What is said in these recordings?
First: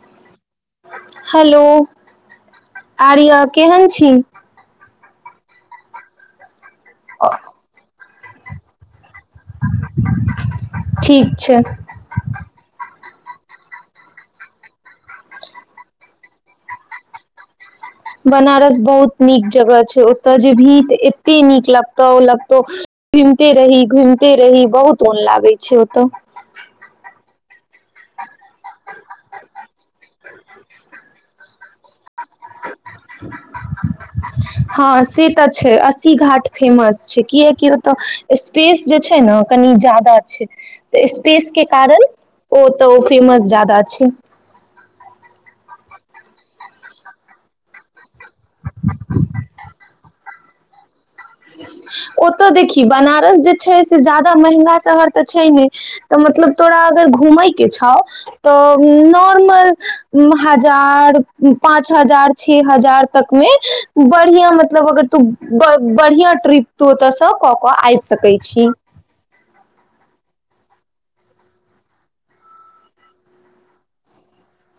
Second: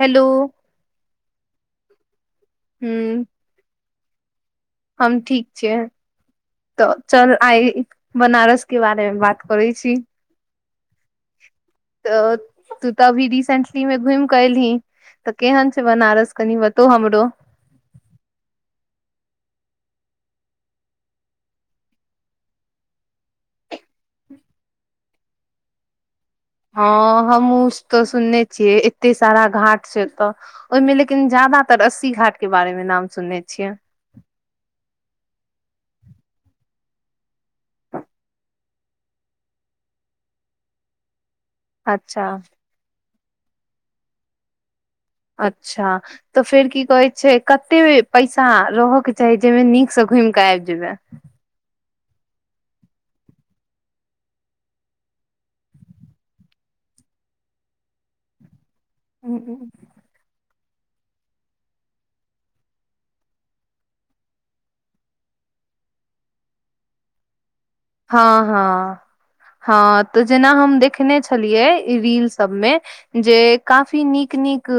hello hello हूँ आर्या केहन छ [unintelligible] हम ठीक छिय तऽ चल आइ बनारसके बात बात करै छी ठीक छै तऽ तऽ अभी रिसेंटली मे घुमि केऽ एलही तऽ केहन छै बनारस कनि बतो हमरो बनारस बहुत नीक जगह छै ओत जेबही त एते नीक लगतौ लगतौ घुमिते रही घुमिते रही बहुत मोन लागै छै ओतऽ हमहु त सुनने छियै एते सारा घाट छै ओत्त ओहिमे लेकिन जादातर अस्सी घाट के बारेमे नाम सुनने छियै हँ से तऽ छै अस्सी घाट फेमस छै कियकि ओतऽ स्पेस जे छैय न कनि ज्यदा छै तऽ पेस के कारण अच्छा ओ तऽ ओ फेमस जादा छै अच्छा तऽ फेर की कहै छै कते पैसा रहके चाही जाहिमे नीकसँ घुमि कऽ आबि जेबै ओतऽ देखी बनारस जे छै से जादा महगा शहर तऽ छै नहि तऽ मतलब तोरा अगर घुमैके छ तऽ नॉर्मल हजार पाँच हजार छ हजार तक मे बढ़िया मतलब अगर तू बढ़िआ ट्रिप तू ओत स कक कऽ आबि सकैत हँ छी हँ हँ तऽ जेना हम देखने छलियै रील सब मे जे काफी नीक नीक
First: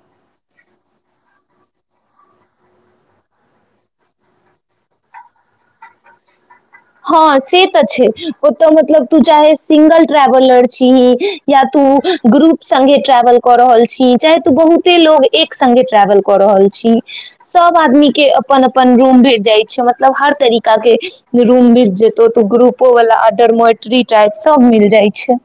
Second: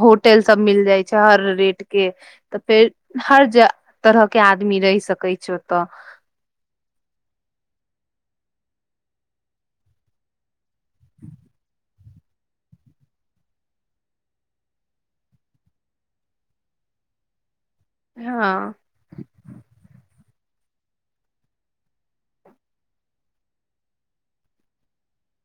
होटल सब मिल जाइ छै हर रेट के तऽ फेर हर तरह के आदमी रहि सकैत छै ओतऽ हँ से तऽ छै ओतऽ मतलब तू चाहे सिंगल ट्रेवलर छीही या तू ग्रुप संगे ट्रेवल कऽ रहल छी चाहे तू बहुते लोग एक संगे ट्रेवल क रहल छी सब आदमी के अपन हँ अपन रूम भेट जाइ छै मतलब हर तरीका के रूम मिल जेतौ तऽ ग्रुपो वाला अडरमोटरी टाइप सब मिल जाय छै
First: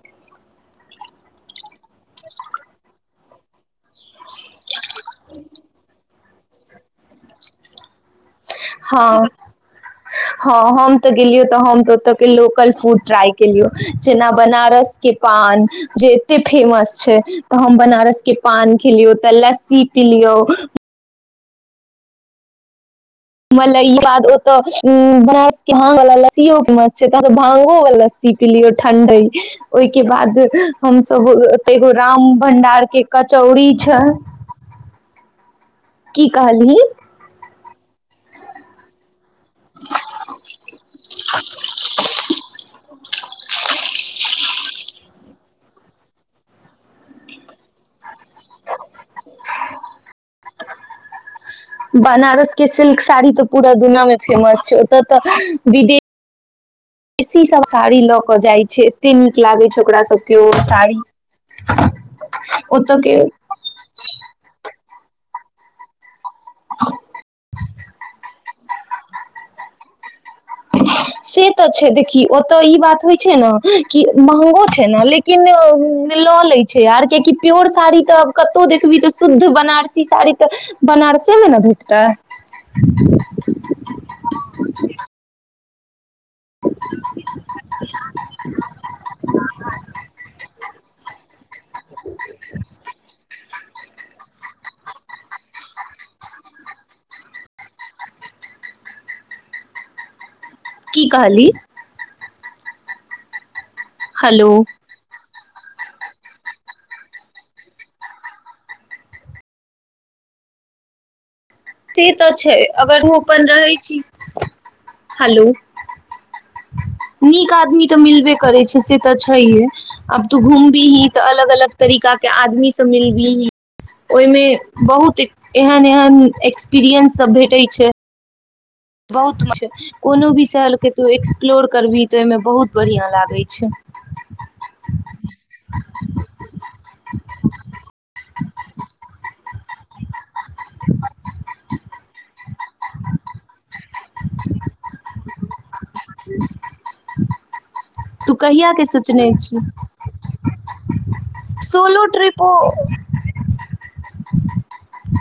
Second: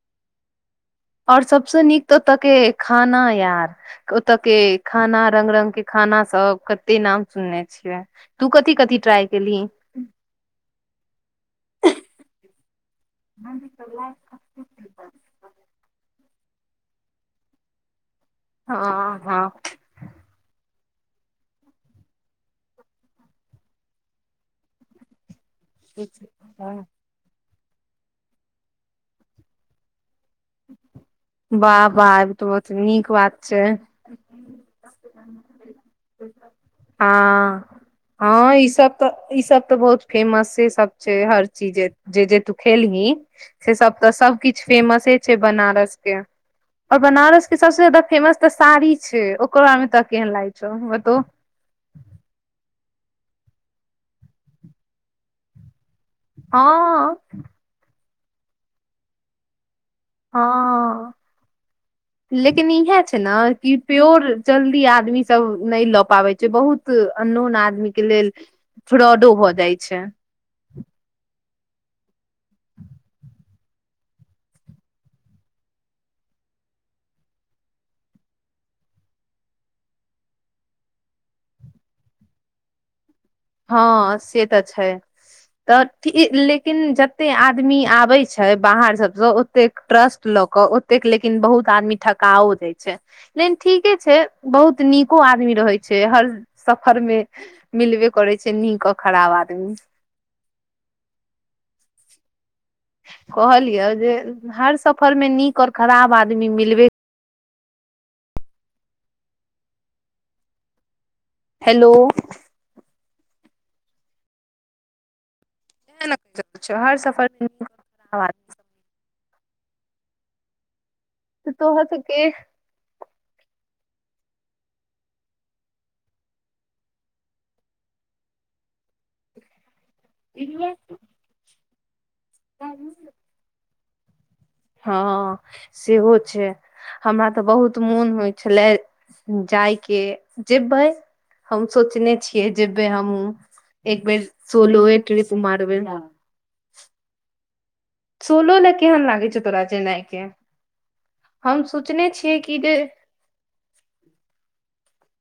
आओर सबस नीक ओतके खाना यार ओतऽ के खाना रंग रंग के खाना सब कते नाम सुनने छियै तू कथि कथि ट्राइ हँ केलही हँ हम तऽ गेलियै तऽ हमऽ ओत के लोक कलफू ट्राई हँ केलियो जेना बनारस के पान जे एते फेमस छै तऽ हम बनारस के पान खेलियौ तऽ हँ लस्सी पिलियऔ मल ई बाद ओतऽ्र ह मस्त छै भा ओ लस्सी पी लियौ ठण्डे ओहिके बाद हमस वाह ओतेगो वाह राम ई तऽ बहुत भंडार के नीक बात कचौड़ी छै की कहली हँ हँ ईसभ तऽ ई सब तऽ बहुत फेमसे सब छै हर चीजे जे जे तू खेलही से सब तऽ सब किछ फेमस छैय बनारस और बनारस के सबस जााददा फेमस तऽ साड़ी छै ओकरो ब मे तऽ केन लागै छौ बतो बनारसके सिल्क साड़ी तऽ पूरा दुनिमे फेमस छै ओतऽ तऽ विदेश हँ एसी सब साड़ी लऽ जाइ छै एते नीक लागै छै ओकरा सबके साड़ी हँ लेकिन ओत इएह के छै ने कि प्योर जल्दी आदमी सब नहि लऽ पाबै छै बहुत अननोोन आदमी के लेल फ्रॉडो भऽ जाइ छै से तऽ छै देखी ओतऽ ई बात होइ छै ने कि महगो छै ने लेकिन लऽ लै छै आर कियकि प्योर साड़ी तऽ आब कतहु देखबी तऽ शुद्ध बनारसी साड़ी तऽ बनारसेमे ने भेटतै हँ से तऽ छै तऽ लेकिन जते आदमी आबे छै बाहर सबसँ ओतेक ट्रस्ट लऽ के ओतेक लेकिन बहुत आदमी ठकाओ दय छै ल ठीके छै बहुत नीको आदमी रहे छै हर सफर मे मिलवे करै छै नीक खराब आदमी की कहली कहली य जे हेलो हर सफर में नीक ओकर खराब आदमी मिलबे हेलो ती तऽ छै अगर अपन रहै छी हेलो नहि [unintelligible] नीक आदमी तऽ मिलबे करै छै आदमी से तऽ छ अब तू घूमबीही त अलग अलग तोहर तरीका के आदमी सब मिलत ओहिमे बहुत एहन एहन एक्सपीरियंस सब भेटै छै बहुत किछ कोनो भी बिसहल के तू एक्सप्लोर करबीही तऽ ओहिमे बहुत सबके बढ़िआँ लागै छैइ हँ सेहो छै हमरा तऽ बहुत मोन होइ छलै जायके जेबै हम सोचने छियै जेबै हमहूँ एक बेर सोलोय ट्रीप मारबइ हम ह [inaudible] सोलो लए केहन लागै छौ तोरा जेनाइ के हम सोलो सोचने छियै ट्रिपो कि जे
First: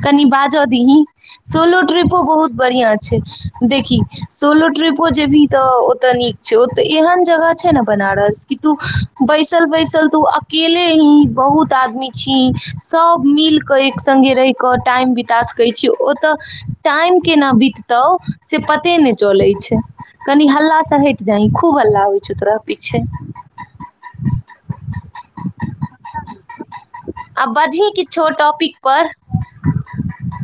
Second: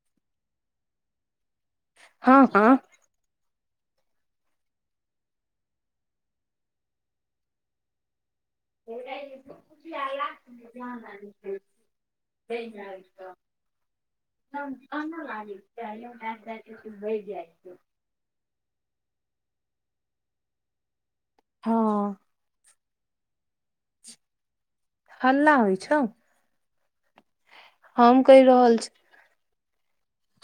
कनी बाज दी हें सोलो ट्रिपो हँ बहुत हँ बढ़िआँ छैइ देखही सोलो ट्रिपो जेबही तऽ ओतऽ नीक छै ओतऽ एहन जगह छैइ ने बनारस तू बैसल बैसल तू अकेले ही बहुत आदमी छीही सब मिल के एक संड़्गे रहि क टाइम बिता सकै छी ओतऽ टाइम केना बिततौ से पते नहि चलैइ छैइ कनी हल्ला सहि जहि खूब हँ हल्ला होइ छैइ तोरा त छैय हल्ला होइ छौ [inaudible] आ बजही हम किछो कहि टॉपिक रहल छी पर [inaudible]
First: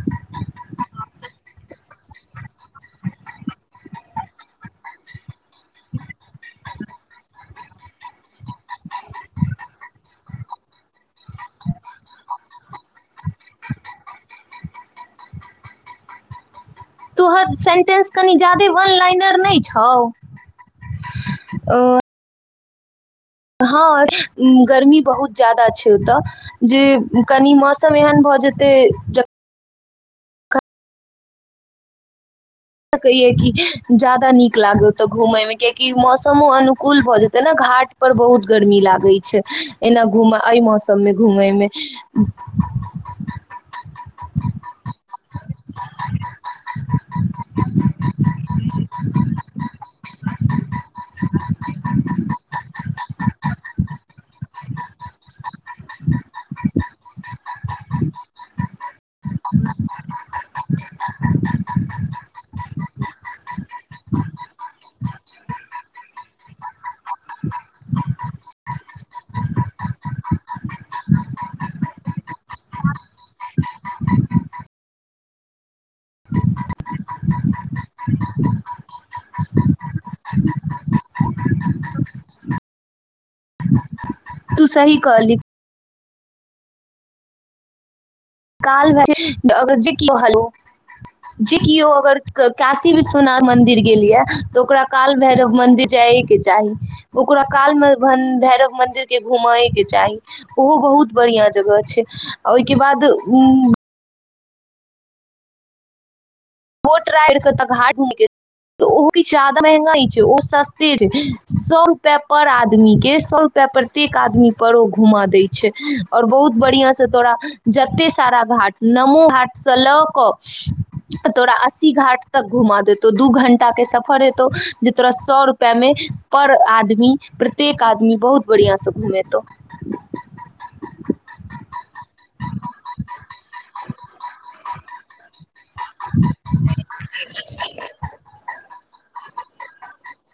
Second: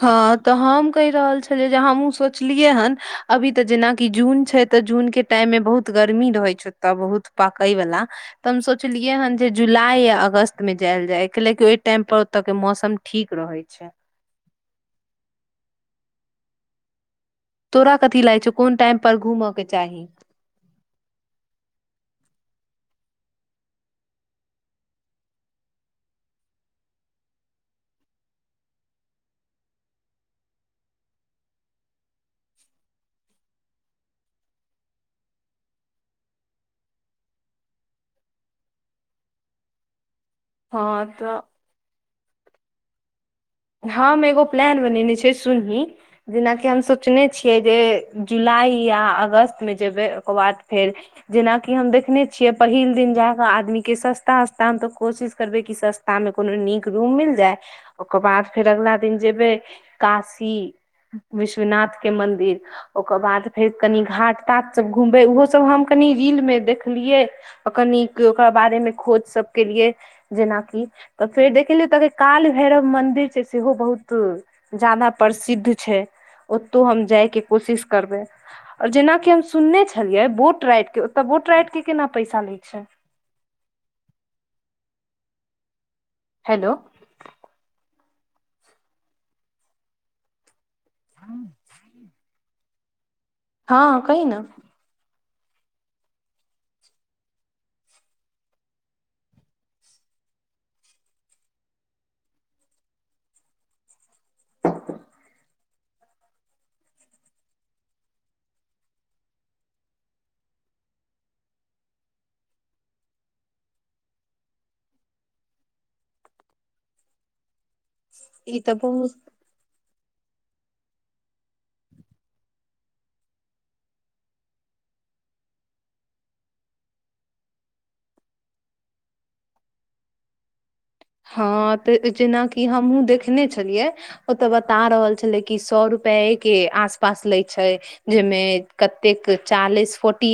हँ तऽ हम कहि रहल छी जे हमहुँ सोच सोचलिय हन अभी तक जेना कि जून छैय त जून के टाइम में बहुत गर्मी रहे छैय ओत बहुत पा कय वला तऽ हम सोचलियै हन जे जुलाई या अगस्त मे जायल जाय कलेकि ओहि टाइम पर ओतय के मौसम ठीक रहै छै तोहर तोरा सेंटेंस कथी कनि लागै जा छौ कोन वन टाइम पर लाइनर घूमऽ नहि के छौ चाही हँ गर्मी बहुत ज्यादा छै ओतय जे कनि मौसम एहन भऽ जेतै ज स कहिये कि ज्यादा नीक लागत ओते घूमेय मे कियाकि मौसमो अनुकूल भऽ जेते ने घाट पर बहुत गर्मी लागे छै एना घुम एहि हँ मौसम मे तऽ घूम मे [inaudible] हम एगो प्लान बनेने छै सुनही जेनाकि हमस सोचने छियै जे जुलाइ या अगस्तमे जेबै ओकर बाद फेर जेनाकि हम देखने छियै पहिल दिन जा कऽ आदमीके सस्ता सस्ता हम तऽ कोशिश करबै कि सस्तामे कोनो नीक रूम मिल जाय आ फेर अगला दिन जेबय काशी विश्वनाथ के मंन्दिर ओकर बाद फेर कनि घाट ताट सब घूमबे उहो सब हम कनी रील में देख देखलियै अकनीक ओकरा बारेमे खोज सब केलिये जेन की फेर देखलहियहि ओत के काल भैरव मन्दिर छै सेहो बहुत जादा प्रसिद्ध छै ओतौ हम जायके कोशिश करबै आओर जेनाकि हम सुनने छलियै बोट रइड के ओ बोट रइड के केना पैसा लै छै तू सही कहलि हेलो काल भ जे को हल जे कि ओ अगर काशी विश्व थ मन्दि हँ गेलियै कहि न तऽ ओकरा काल भैरव मंदिर जाय के चाही ओकरा काल मे भैरव मंदिर के घुमेए के चाही ओहो बहुत बढ़िया जगह छै ओईके बाद [inaudible] [inaudible] बोट राइड के तऽ घाट ओ ज्यादा महंगा नए छै ओ सस्ते छै सौ रुपआ पर आदमी के सए रुपआ प्रत्येक आदमी पर ओ घुम दै छै और बहुत बढ़िआं से तोरा जते सारा ई भाट तऽ बहुत नमो भाट सलह कफ तऽ तोरा अस्सी घाट तक घुमा देतौ दू घंटा के सफर हेतौ जे तोरा सौ रुपआ मे पर आदमी प्रत्येक आदमी बहुत बढ़ियां स घुमेतौ हँ तऽ जेनाकि हमहु देखने छलियै ओतय बता रहल छलै कि सौएरुपए के आस पास ले छै जाहिमे कतेक चालीस फोर्टी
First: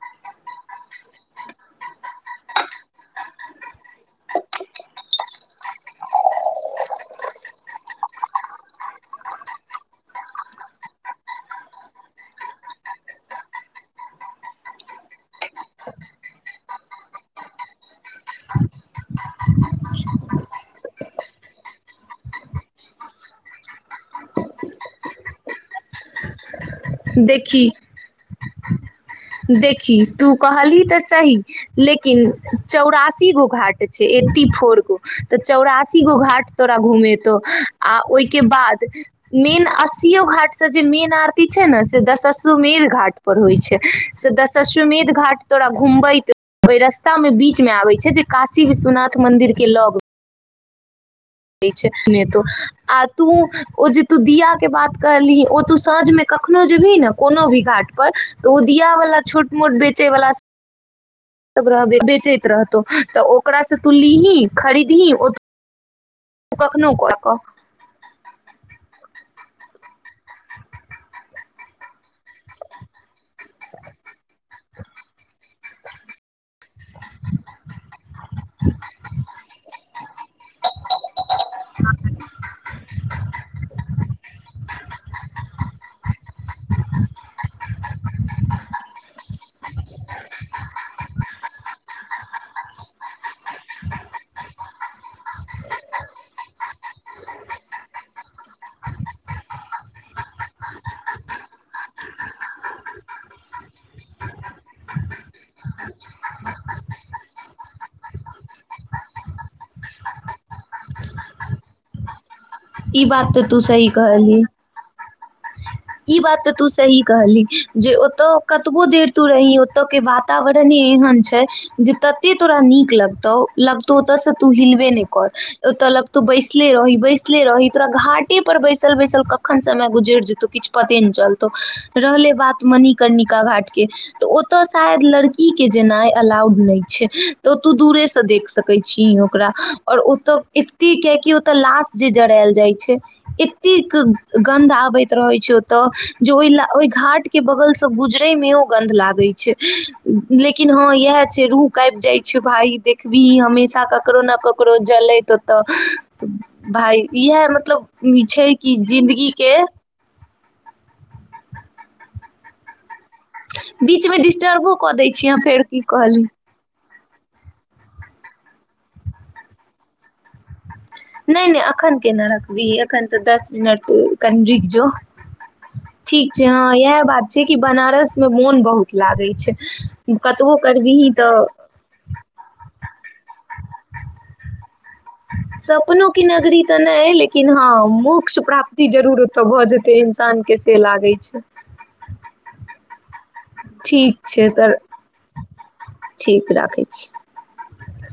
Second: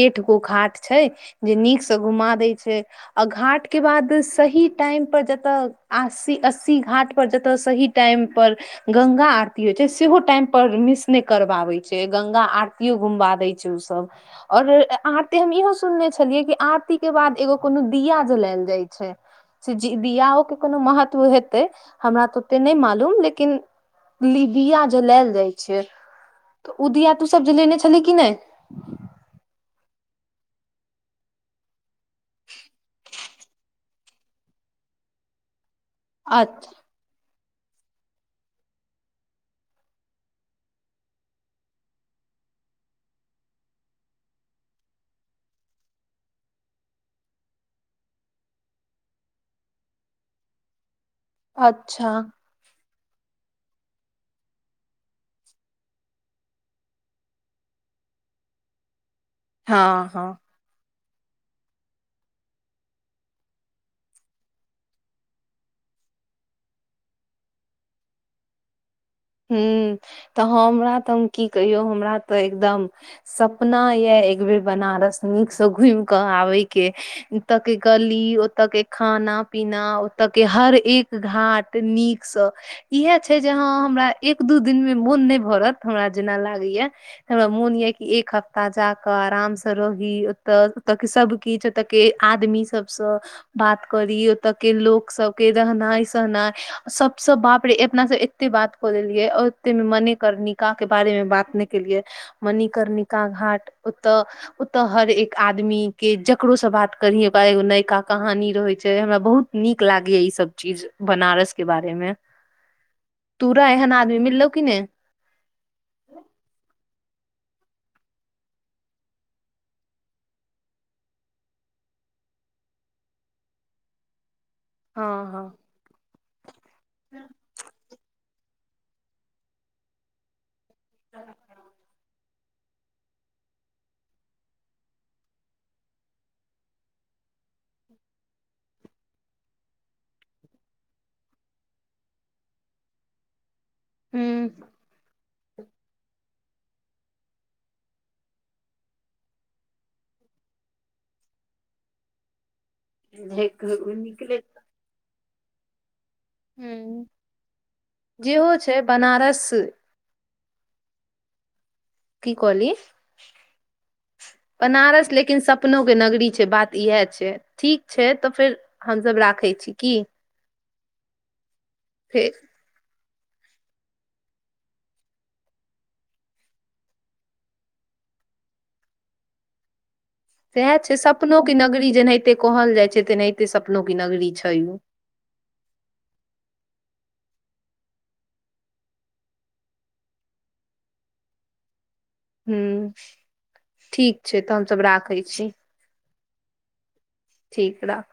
एट गो घाट छै जे नीक से घुमा देय छै आ घाट के बाद सही टाइम पर जतऽस अस्सी घाट पर जतय सही टाइम पर गंगा आरती होइ छै सेहो टाइम पर मिस नहि करबाबै छै गंगा आरतीयो घुमबा दै छै ओसभ आओर आरती हम इहो सुनने छलियै कि आरतीके बाद एगो कोनो दिया जलायल जाइ छै से ज दियाओ के कोनो महत्व हेतै हमरा तऽ ओते नहि मालूम लेकिन लिदिया या जलायल जाइ छै तऽ ओ दिया तूसब जलेने छलही कि नहि देखि तू कहली तऽ सही लेकिन किन चौरासी चौरासी गो घाट छै एटी फोर गो तऽ चौरासी अस्सी गो घाट तोरा अच्छा घूमे तो आ ओहिके बाद मेन अस्सियो घाट से जे मेन आरती छै ने से दशसशोमेर घाट पर होइ छै से दश्वमेध घाट तोरा घुमबैत रस्तामे बीचमे आबैत छै जे काशी विश्वनाथ मन्दिर के लग छै अच्छा नहि त आ तू ओ जे तू दिया के बात कहलही ओ तू साँझमे कखनो जेबही ने कोनो भी घाट पर तो ओ दिया वला छोट मोट हँ बेचै हँ वला त रहबै बेचैत रहतौ तऽ ओकरासँ तू लीही खरीदही ओ त कखनोहु कऽ कऽ हू तऽ हमरा तऽ हम की कहियौ हमरा तऽ एकदम सपना यऽ एक बेर बनारस नीक से घुम के आबै के तऽ के गल की ओतऽ के खाना पीना तऽ के हर एक घाट नीकसँ इएह छै जे ह हमरा एक दू दिन मे मोन नहि भरत हमरा जेना लागैया हमरा मोन ये कि एक हफ्ता जाक आराम से रही ओतऽ ओऽ के सब किछु ओतय के आदमी सबसँ बात करी ओतय के लोक सबके रहनाय सहनाय सबसँ बाप रे अपनासँ एते बात को देलियै ओतेमे मणिकर्णिका के बारे मे बात नहि केलियै मणिकर्णिका घाट ओतऽ ओतय हर एक आदमी के जकरो से बात करही ओकरा एगो नयका कहानी रहै छै हमरा बहुत नीक लागैया ई सब चीज बनारस के बारे मे [inaudible] ई बात तऽ तू तोरा सही एहन आदमी कहली मिललौ कि नहि ई बात तऽ तू सही कहली जे ओतय कतबो देर तू रही ओतय के वातावरणे एहन छै जे तते तोरा नीक लगतौ लगतौ ओतयसँ त हिलब नहि हँ कर हँ ओ तऽल [unintelligible] ले रही बैसले रही तोरा घाटे पर बैसल बैसल कखन समय गुजरि जेतौ किछु पते नहि चलतौ रहले बात त मनीकर्णिका घाट के तऽ ओतय शायद लड़की के जेनाय अलाउड नहि छै तऽ तू दूरेसँ देख सकै छीयी ओकरा आओर ओतय एते कियकि ओतय लाश जे जरायल जाइ छै कतेक हूँ गन्ध आबैत रहय छ तऽ जे ओहि ल ओहि घाट के बगल से गुजरै मे ओ गन्ध लागै छै लेकिन हँ इएह छै रूह कापि जाय छै भाय देखबिही हमेशा ककरो ने निकले ककरो जलैत ओ तऽ भाय हूँ इएह मतलब इ छै जेहो कि जिंदगीे बनारस के की कहली बीचमे डिस्टर्बो कऽ दै बनारस छीय लेकिन हम फेर सपनो की के कहली नगरी छै बात इएह ठीक छै तऽ फेर हमसभ राखै छी की नहि नहि अखन केना फेर रखविही अखन तऽ दस मिनट कनि रुक जो ठीक छै हँ इएह बात छै कि बनारस मे मोन बहुत लागै छै कतबो सएह छै करबिही तऽ सपनोके नगरी जेनहिते कहल जाइ छै तेनहिते सपनो की नगरी छैय उ सपनो के नगरी तऽ नहि लेकिन हँ मोक्ष प्राप्ति जरूर ओतय भऽ जेतय इंसानके से लागै छै हू ठीक छै तऽ हमसभ राखै छी ठीक राखै छी ठीक राख